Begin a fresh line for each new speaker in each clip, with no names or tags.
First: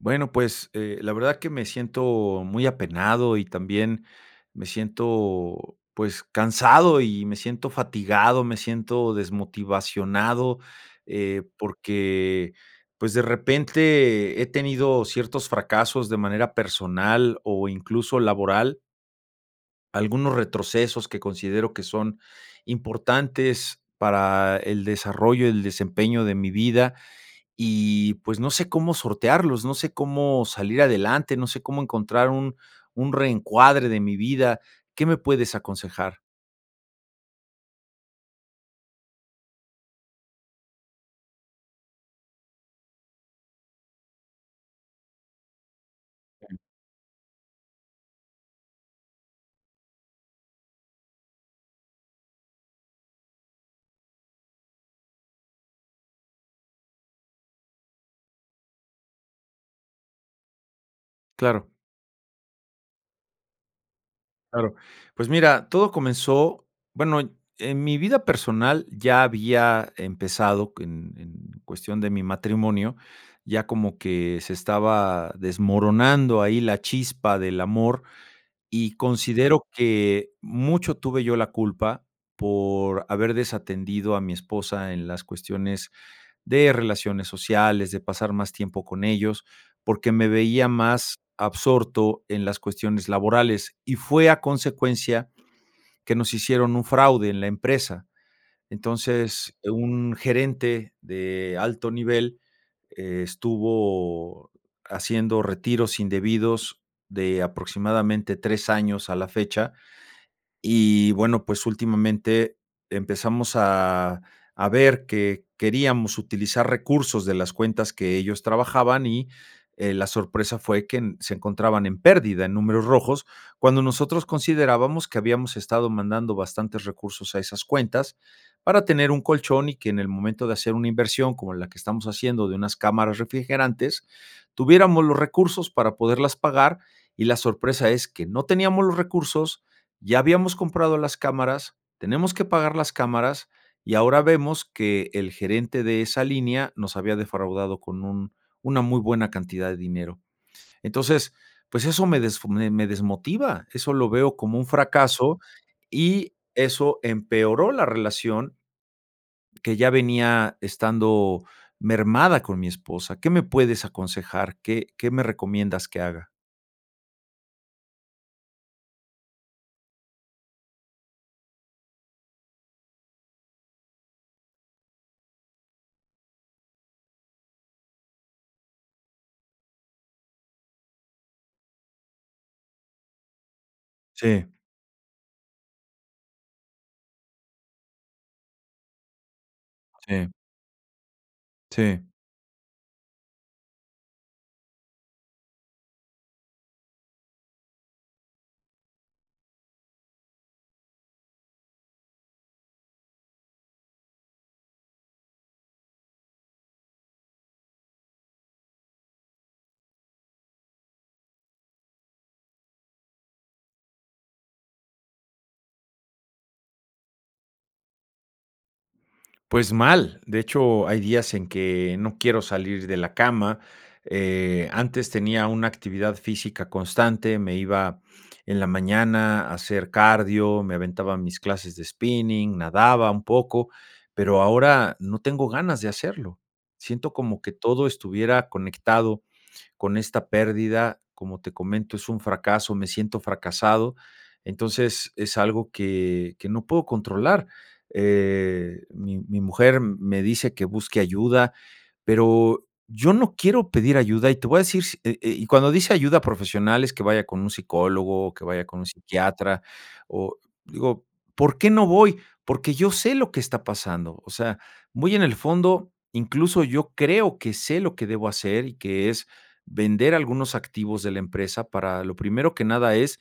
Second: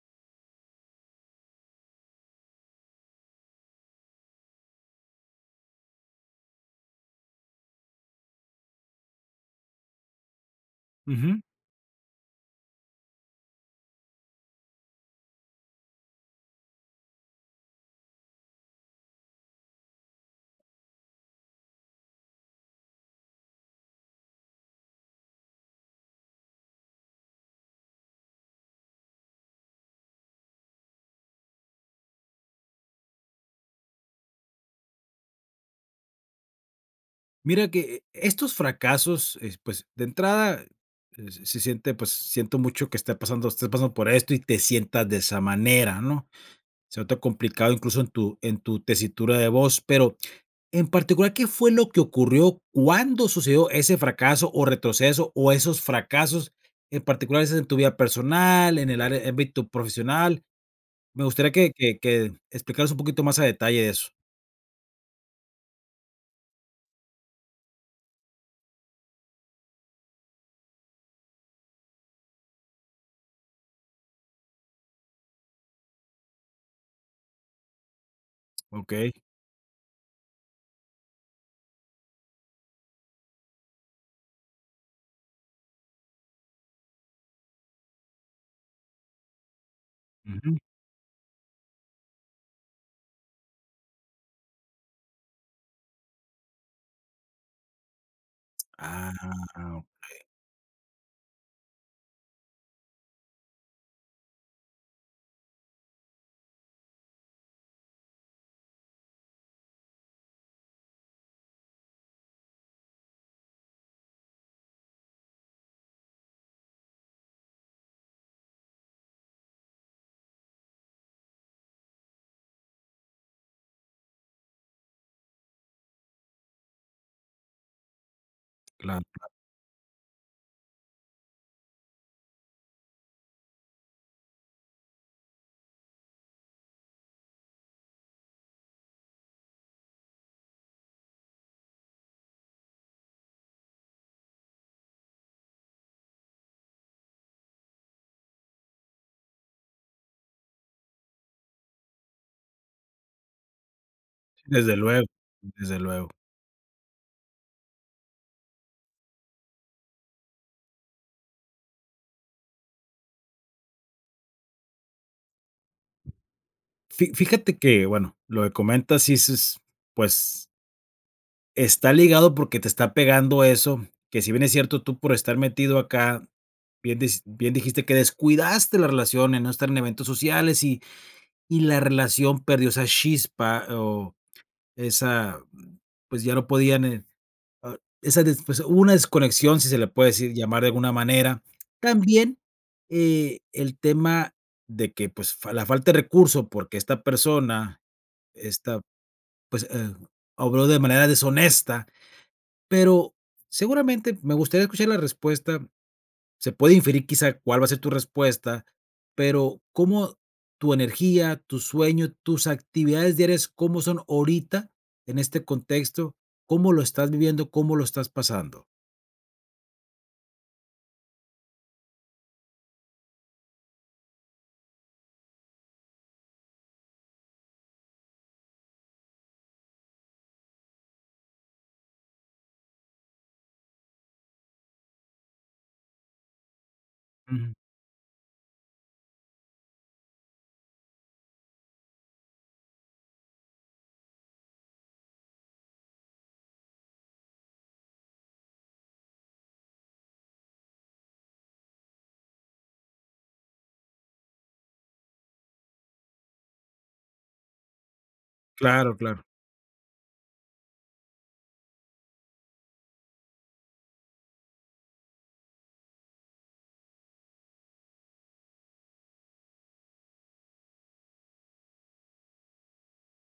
Bueno, pues, eh, la verdad que me siento muy apenado y también me siento, pues, cansado, y me siento fatigado, me siento desmotivado.
Ujú.
Eh, porque, pues, de repente he tenido ciertos fracasos de manera personal, o, incluso, laboral. Algunos retrocesos que considero que son importantes para el desarrollo, el desempeño de mi vida. Y, pues, no sé cómo sortearlos, no sé cómo salir adelante, no sé cómo encontrar un un reencuadre de mi vida. ¿Qué me puedes aconsejar?
Mira que e estos fracasos, es pues, de entrada, eh, se siente, pues siento mucho que esté pasando estés pasando por esto y te sientas de esa manera, ¿no? Se nota complicado, incluso, en tu en tu tesitura de voz, pero en particular, ¿qué fue lo que ocurrió? ¿Cuándo sucedió ese fracaso o retroceso, o esos fracasos en particular? ¿Es es en tu vida personal, en el are ámbito profesional? Me gustaría
Claro.
que que que explicaras un poquito más a detalle de eso.
Claro. Pues, mira, todo comenzó bueno, y en mi vida personal ya había empezado en cuestión de mi matrimonio, ya como que se estaba desmoronando ahí la chispa del amor. Y
Okey.
considero que mucho tuve yo la culpa por haber desatendido a mi esposa en las cuestiones de relaciones sociales, de pasar más tiempo con ellos, porque me
Ujú.
veía más absorto en las cuestiones laborales. Y fue a consecuencia que nos hicieron un fraude en la empresa.
Ah,
Entonces,
ah
un
okey.
gerente de alto nivel estuvo haciendo retiros indebidos de aproximadamente 3 años a la fecha. Y, bueno, pues, últimamente empezamos a a ver que queríamos utilizar recursos de las cuentas que ellos trabajaban, y, eh, la sorpresa fue que se encontraban en pérdida, en números rojos, cuando nosotros considerábamos que habíamos estado mandando bastantes recursos a esas cuentas para
Claro,
tener un
claro.
colchón y, que en el momento de hacer una inversión como la que estamos haciendo de unas cámaras refrigerantes, tuviéramos los recursos para poderlas pagar, y la sorpresa es que no teníamos los recursos, ya habíamos comprado las cámaras, tenemos que pagar las cámaras, y ahora vemos que el gerente de esa línea nos había defraudado con un una muy buena cantidad de dinero. Entonces, pues, eso me desfu me me desmotiva, eso lo veo como un
Desde luego,
fracaso,
desde luego.
y eso empeoró la relación, que ya venía estando mermada con mi esposa. ¿Qué me puedes aconsejar? ¿Qué, qué me recomiendas que haga?
Fi fíjate que bueno, lo de comentas sí s pues está ligado porque te está pegando eso que si bien es cierto, tú por estar metido acá, bien dis bien dijiste que descuidaste la relación, en no estar en eventos sociales. Y y la relación perdió esa chispa, o
Sí.
esa pues, ya no podían eh, ah esa desf pues, hubo una desconexión, si se le puede
Sí.
decir llamar de alguna manera.
Sí.
También, eh, el tema de que, pues, fa la falta de recurso porque esta persona esta, pues, em obró de manera deshonesta, pero seguramente me gustaría escuchar la respuesta. Se puede inferir, quizá, cuál va a ser tu respuesta, pero, ¿cómo tu energía, tu sueño, tus actividades diarias, cómo son ahorita en este contexto? ¿Cómo lo estás viviendo, cómo lo estás pasando?
Pues, mal. De hecho, hay días en que no quiero salir de la cama. Eh, antes tenía una actividad física constante. Me iba en la mañana a hacer cardio, me aventaba mis clases de spinning, nadaba un poco, pero, ahora no tengo ganas de hacerlo. Siento, como
Ujú.
que todo estuviera conectado con esta pérdida, como te comento, es un fracaso, me siento fracasado. Entonces, es algo, que, que no puedo controlar. Eh, mi mi mujer me dice: "Que busque ayuda", pero, yo no quiero pedir ayuda, y te voy a decir si eh, y cuando dice: "Ayuda profesional", es que vaya con un psicólogo, que vaya con un
Claro, claro.
psiquiatra, o, digo: "¿Por qué no voy?, porque, yo sé lo que está pasando". O sea, muy en el fondo, incluso, yo creo, que sé lo que debo hacer, y que es vender algunos activos de la empresa, para lo primero que nada es,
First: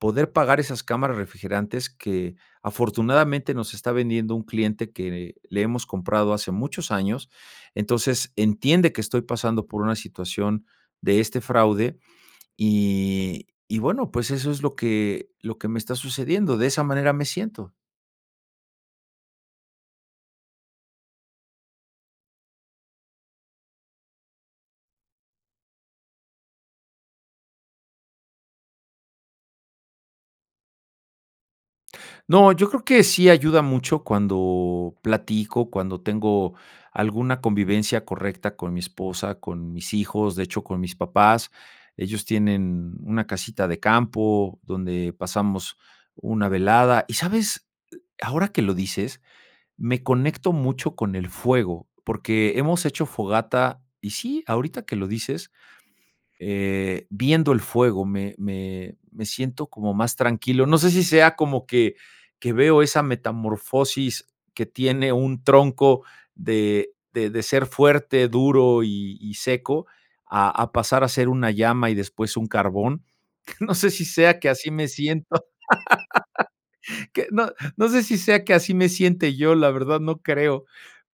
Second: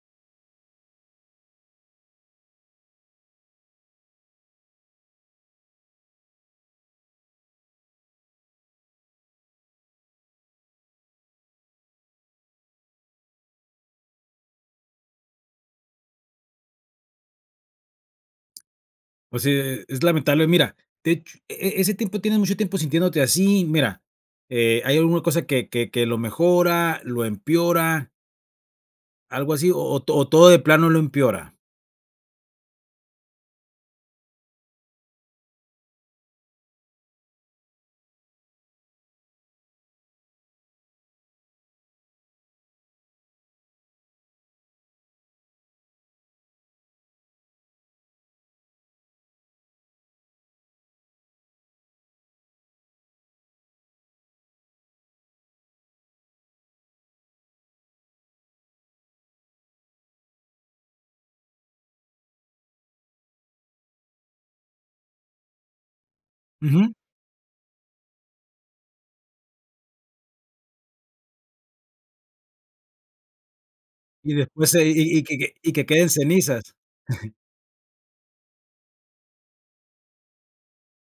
poder pagar esas cámaras refrigerantes, que afortunadamente nos está vendiendo un cliente, que le hemos comprado hace muchos años. Entonces, entiende que estoy pasando por una situación, de este fraude. Y y bueno, pues, eso es lo que lo que me está sucediendo. De esa manera me siento.
Pues, sí, e e es lamentable, mira, de hecho e e ese tiempo, ¿tienes mucho tiempo sintiéndote así? Mira, eh, ¿hay alguna cosa que que que lo mejora, lo empeora? Algo así, o o, ¿to todo de plano lo empeora?
No, yo creo que sí ayuda mucho, cuando platico, cuando tengo, alguna convivencia correcta con mi esposa, con mis hijos, de hecho con mis papás, ellos tienen, mm, una casita de campo, donde pasamos una velada. Y, ¿sabes?, ahora que lo dices, me conecto mucho con el fuego, porque, hemos hecho fogata, y sí, ahorita que lo dices eh, viendo el fuego me me me siento como más tranquilo. No sé, si sea como que que veo, esa metamorfosis que tiene un tronco,
Ujú.
de de de ser fuerte, duro, y y seco, a a pasar a ser una llama, y después un carbón. No sé, si
Y
sea que así
después, eh
me
y y
siento.
que que y que queden cenizas.
Que no, no sé, si sea, que así me siente yo, la verdad no creo,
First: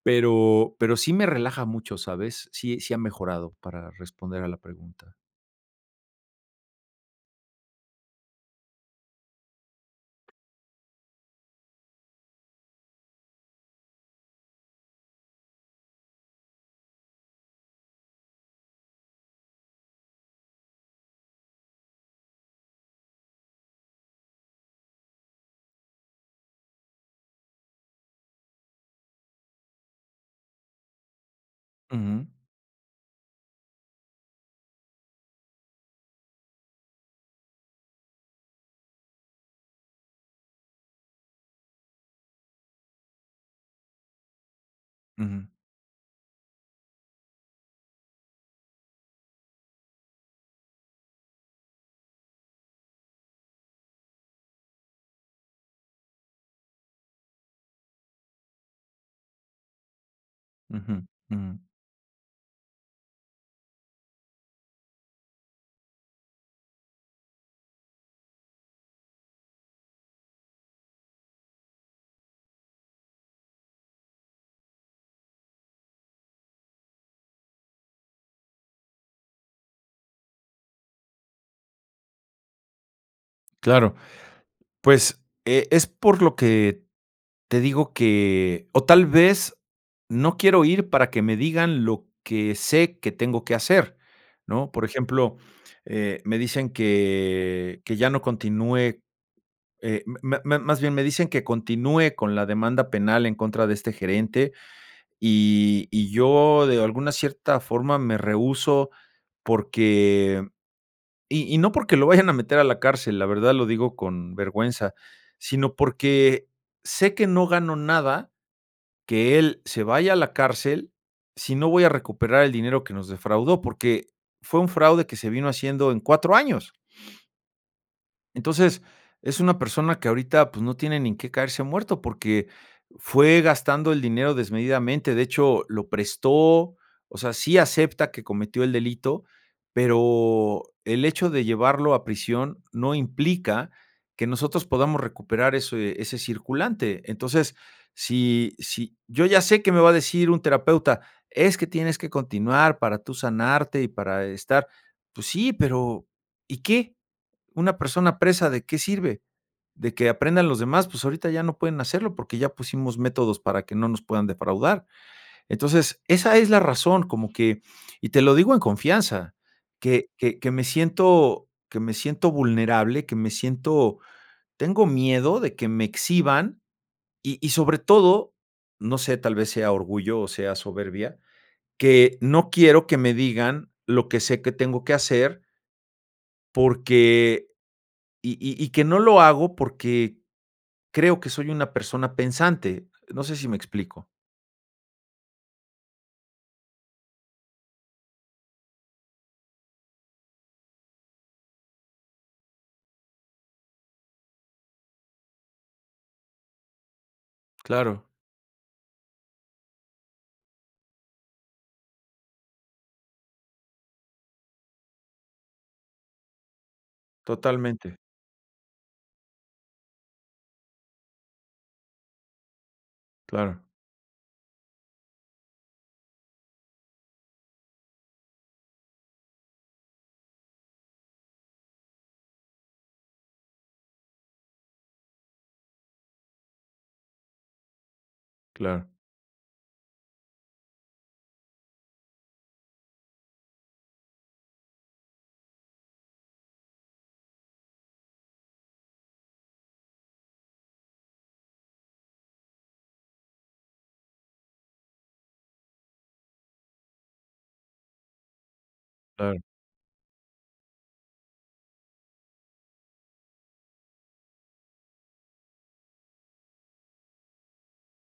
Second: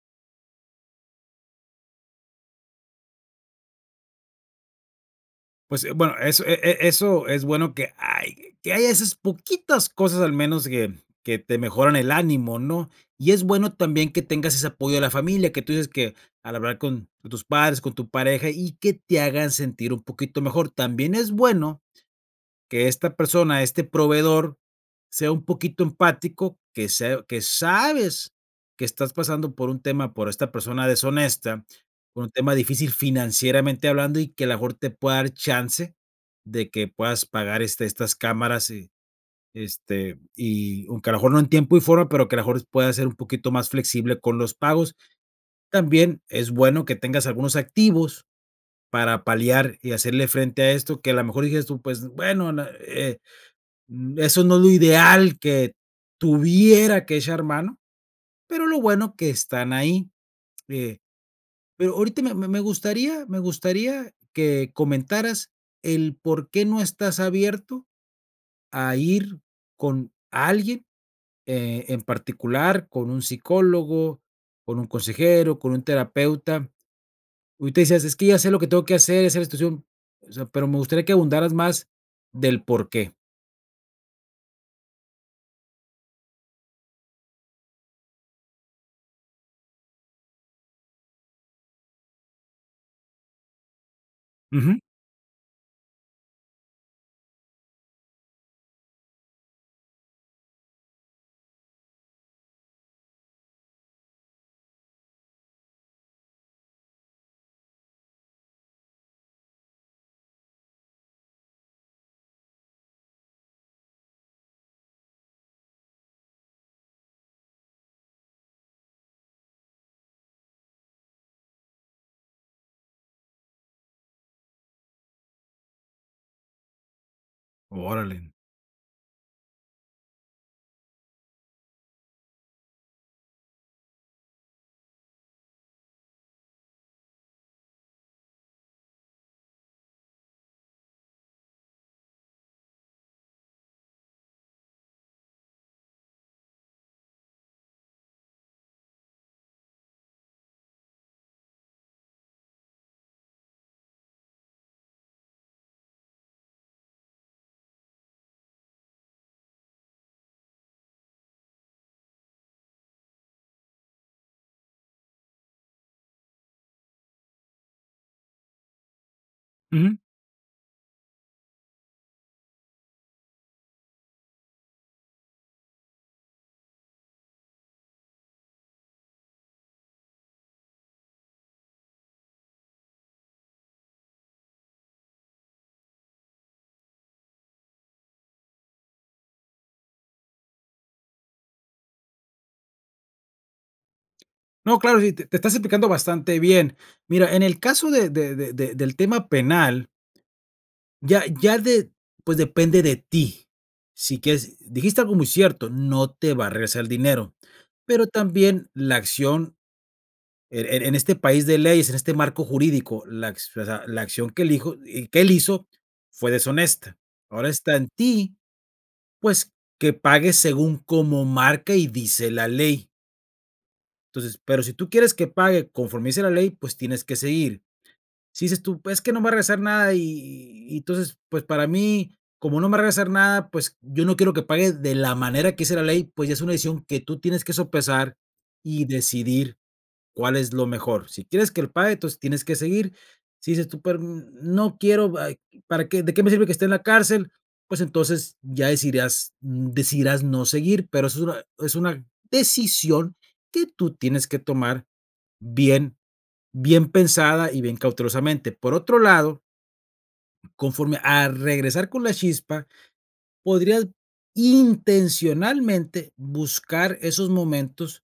pero pero, sí me relaja mucho, ¿sabes? Sí sí ha mejorado, para responder a la pregunta.
Pues, eh bueno, eso, e e eso, es bueno que hay que haya, esas poquitas cosas, al menos que que te mejoran el ánimo, ¿no? Y es bueno también que tengas ese apoyo de la familia, que tú dices, que al hablar con con tus padres, con tu pareja, y que te hagan sentir un poquito mejor También es bueno, que esta persona, este proveedor sea un poquito empático, que sea que sabes, que estás pasando por un tema por esta persona deshonesta con
Ujú.
un tema difícil financieramente hablando, y que a lo mejor te pueda dar chance, de que puedas pagar, este, estas cámaras. Y, este y aunque, a lo mejor no en tiempo y forma pero, que a lo mejor, pueda ser un poquito más flexible con los pagos,
Ujú.
también, es bueno que tengas algunos activos para paliar, y hacerle frente a esto, que a lo mejor digas tú: "Pues, bueno, eh, n eso no es lo ideal, que tuviera que echar mano", pero lo bueno que están ahí Eh,
Ujú. Ujú.
pero ahorita me me gustaría me gustaría que comentaras, el por qué no estás abierto a ir con alguien, eh, en particular con un psicólogo, con un consejero, con un terapeuta ahorita decías: "Es que ya sé, lo que tengo que hacer, ya sé, la situación", o sea, pero, me gustaría que ahondaras, más del por qué.
Claro. Pues, eh, es por lo que te digo que o tal vez, no quiero ir, para que me digan lo que sé que tengo que hacer, ¿no?
Ujú.
Por ejemplo, eh, me dicen que que ya no continúe, eh, m me me más bien me dicen que continúe, con la demanda penal en contra de este gerente, y y yo de alguna cierta forma, me rehúso, porque y y no porque lo vayan a meter, a la cárcel, la verdad lo digo con vergüenza, sino porque, sé que no gano nada, que él se vaya a la cárcel, si no voy a recuperar el dinero que nos defraudó. Porque fue un fraude que se vino haciendo en 4 años.
Órale.
Entonces, es una persona que ahorita, pues, no tiene ni en qué caerse muerto, porque fue gastando el dinero desmedidamente, de hecho, lo prestó, o sea, sí acepta que cometió el delito, pero, el hecho de llevarlo a prisión no implica que nosotros podamos recuperar ese ese circulante. Entonces, si si, yo ya sé que me va a decir un terapeuta: "Es que tienes que continuar para tú sanarte y para estar", pues sí, pero, ¿y qué?, una persona presa, ¿de qué sirve?, de que aprendan los demás, pues, ahorita ya no pueden hacerlo, porque ya pusimos métodos para que no nos puedan defraudar. Entonces, esa es la razón, como que, y te lo digo en confianza,
Ujú.
que que que me siento que me siento vulnerable, que me siento, tengo miedo de que me exhiban, y y sobre todo, no sé, tal vez, sea orgullo o sea soberbia, que no quiero que me digan, lo que sé que tengo que hacer. Porque, y y y que no lo hago porque, creo que soy una persona pensante. No sé si me explico.
No, claro, y sí te te estás explicando bastante bien. Mira, en el caso de de de de del tema penal. Ya ya de pues, depende de ti. Si quieres dijiste algo muy cierto, no te va a regresar dinero.
Claro.
Pero también la acción er en este país de leyes, en este marco jurídico, la acci o sea, la acción que elijo y que él hizo fue deshonesta. Ahora está en
Totalmente.
ti, pues, que pagues según como marca y dice la ley.
Claro.
Entonces pero si tú quieres que pague conforme dice la ley, pues, tienes que seguir. Si dices tú: "Pues, es que no me va a regresar nada, y y y entonces, pues, para mí, como no me va a regresar nada, pues, yo no quiero que pague de la manera que dice la ley". Pues, ya es una decisión que tú tienes que sopesar y
Claro.
decidir cuál es lo mejor. Si quieres que lo pague, entonces tienes que seguir. Si dices tú: "Pero, n no quiero, ay ¿Para qué de qué me sirve que esté en la cárcel?". Pues, entonces, ya decidirás decidirás no seguir, pero eso es una es una decisión que tú tienes que tomar bien bien pensada y bien cautelosamente, por otro
Claro.
lado conforme a regresar con la chispa, podrías intencionalmente buscar esos momentos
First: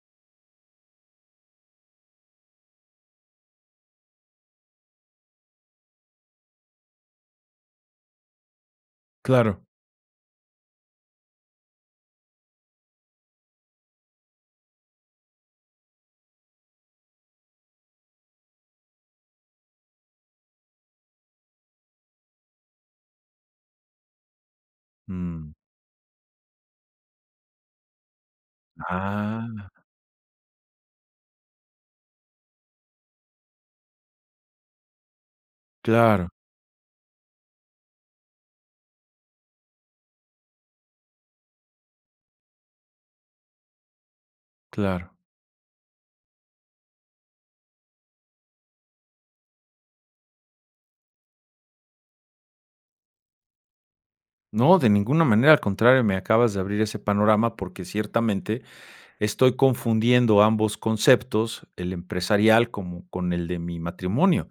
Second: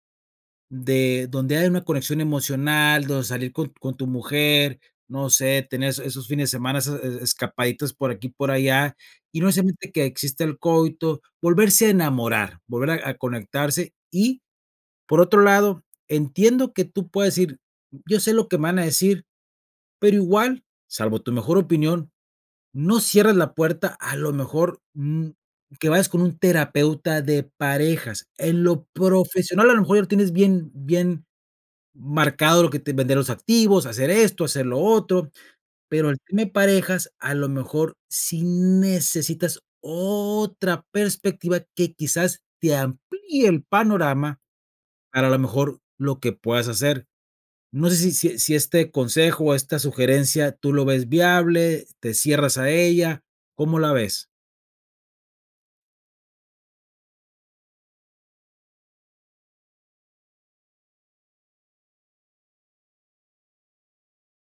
de donde haya una conexión emocional, donde salir con con tu mujer, no sé, tener es esos fines de semana esas e escapaditas por aquí, por allá, y no
Claro.
necesariamente que exista el coito, volverse a enamorar, volver a a conectarse Y por otro lado, entiendo que tú puedes decir: "Yo sé lo que me van a decir", pero igual, salvo tu mejor opinión, no cierres la puerta, a lo mejor, mm,
Mmm.
que vayas con un terapeuta de parejas. En lo profesional,
Ah.
a lo mejor ya lo tienes bien bien marcado, lo que te vender los activos, hacer esto, hacer lo otro, pero el
Claro.
tema de parejas, a lo mejor, sí necesitas otra perspectiva que, quizás, te amplíe el panorama
Claro.
para, a la mejor lo que puedas hacer. No sé, si si si este consejo, o esta sugerencia tú lo ves viable, te cierras a ella, ¿cómo la ves?
No, de ninguna manera, al contrario, me acabas de abrir ese panorama porque ciertamente estoy confundiendo ambos conceptos, el empresarial, como con el de mi matrimonio.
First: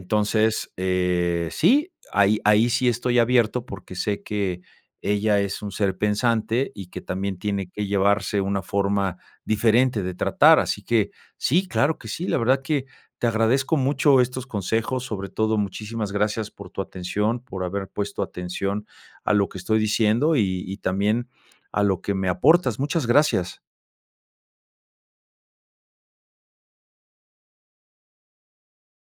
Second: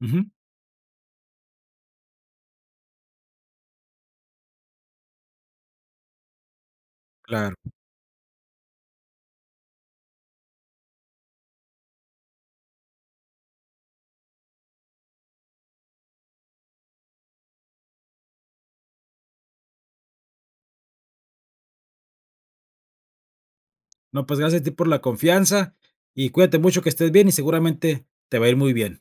Ujú.
eh, sí, ahí ahí sí estoy abierto porque sé que ella es un ser pensante, y que también
Claro.
tiene que llevarse una forma diferente de tratar, así que sí, claro que sí. La verdad que te agradezco mucho estos consejos, sobre todo muchísimas gracias por tu atención, por haber puesto atención a lo que estoy diciendo, y y también a lo que me aportas, muchas gracias.
No, pues, gracias a ti por la confianza, y cuídate mucho, que estés bien, y seguramente te va a ir muy bien.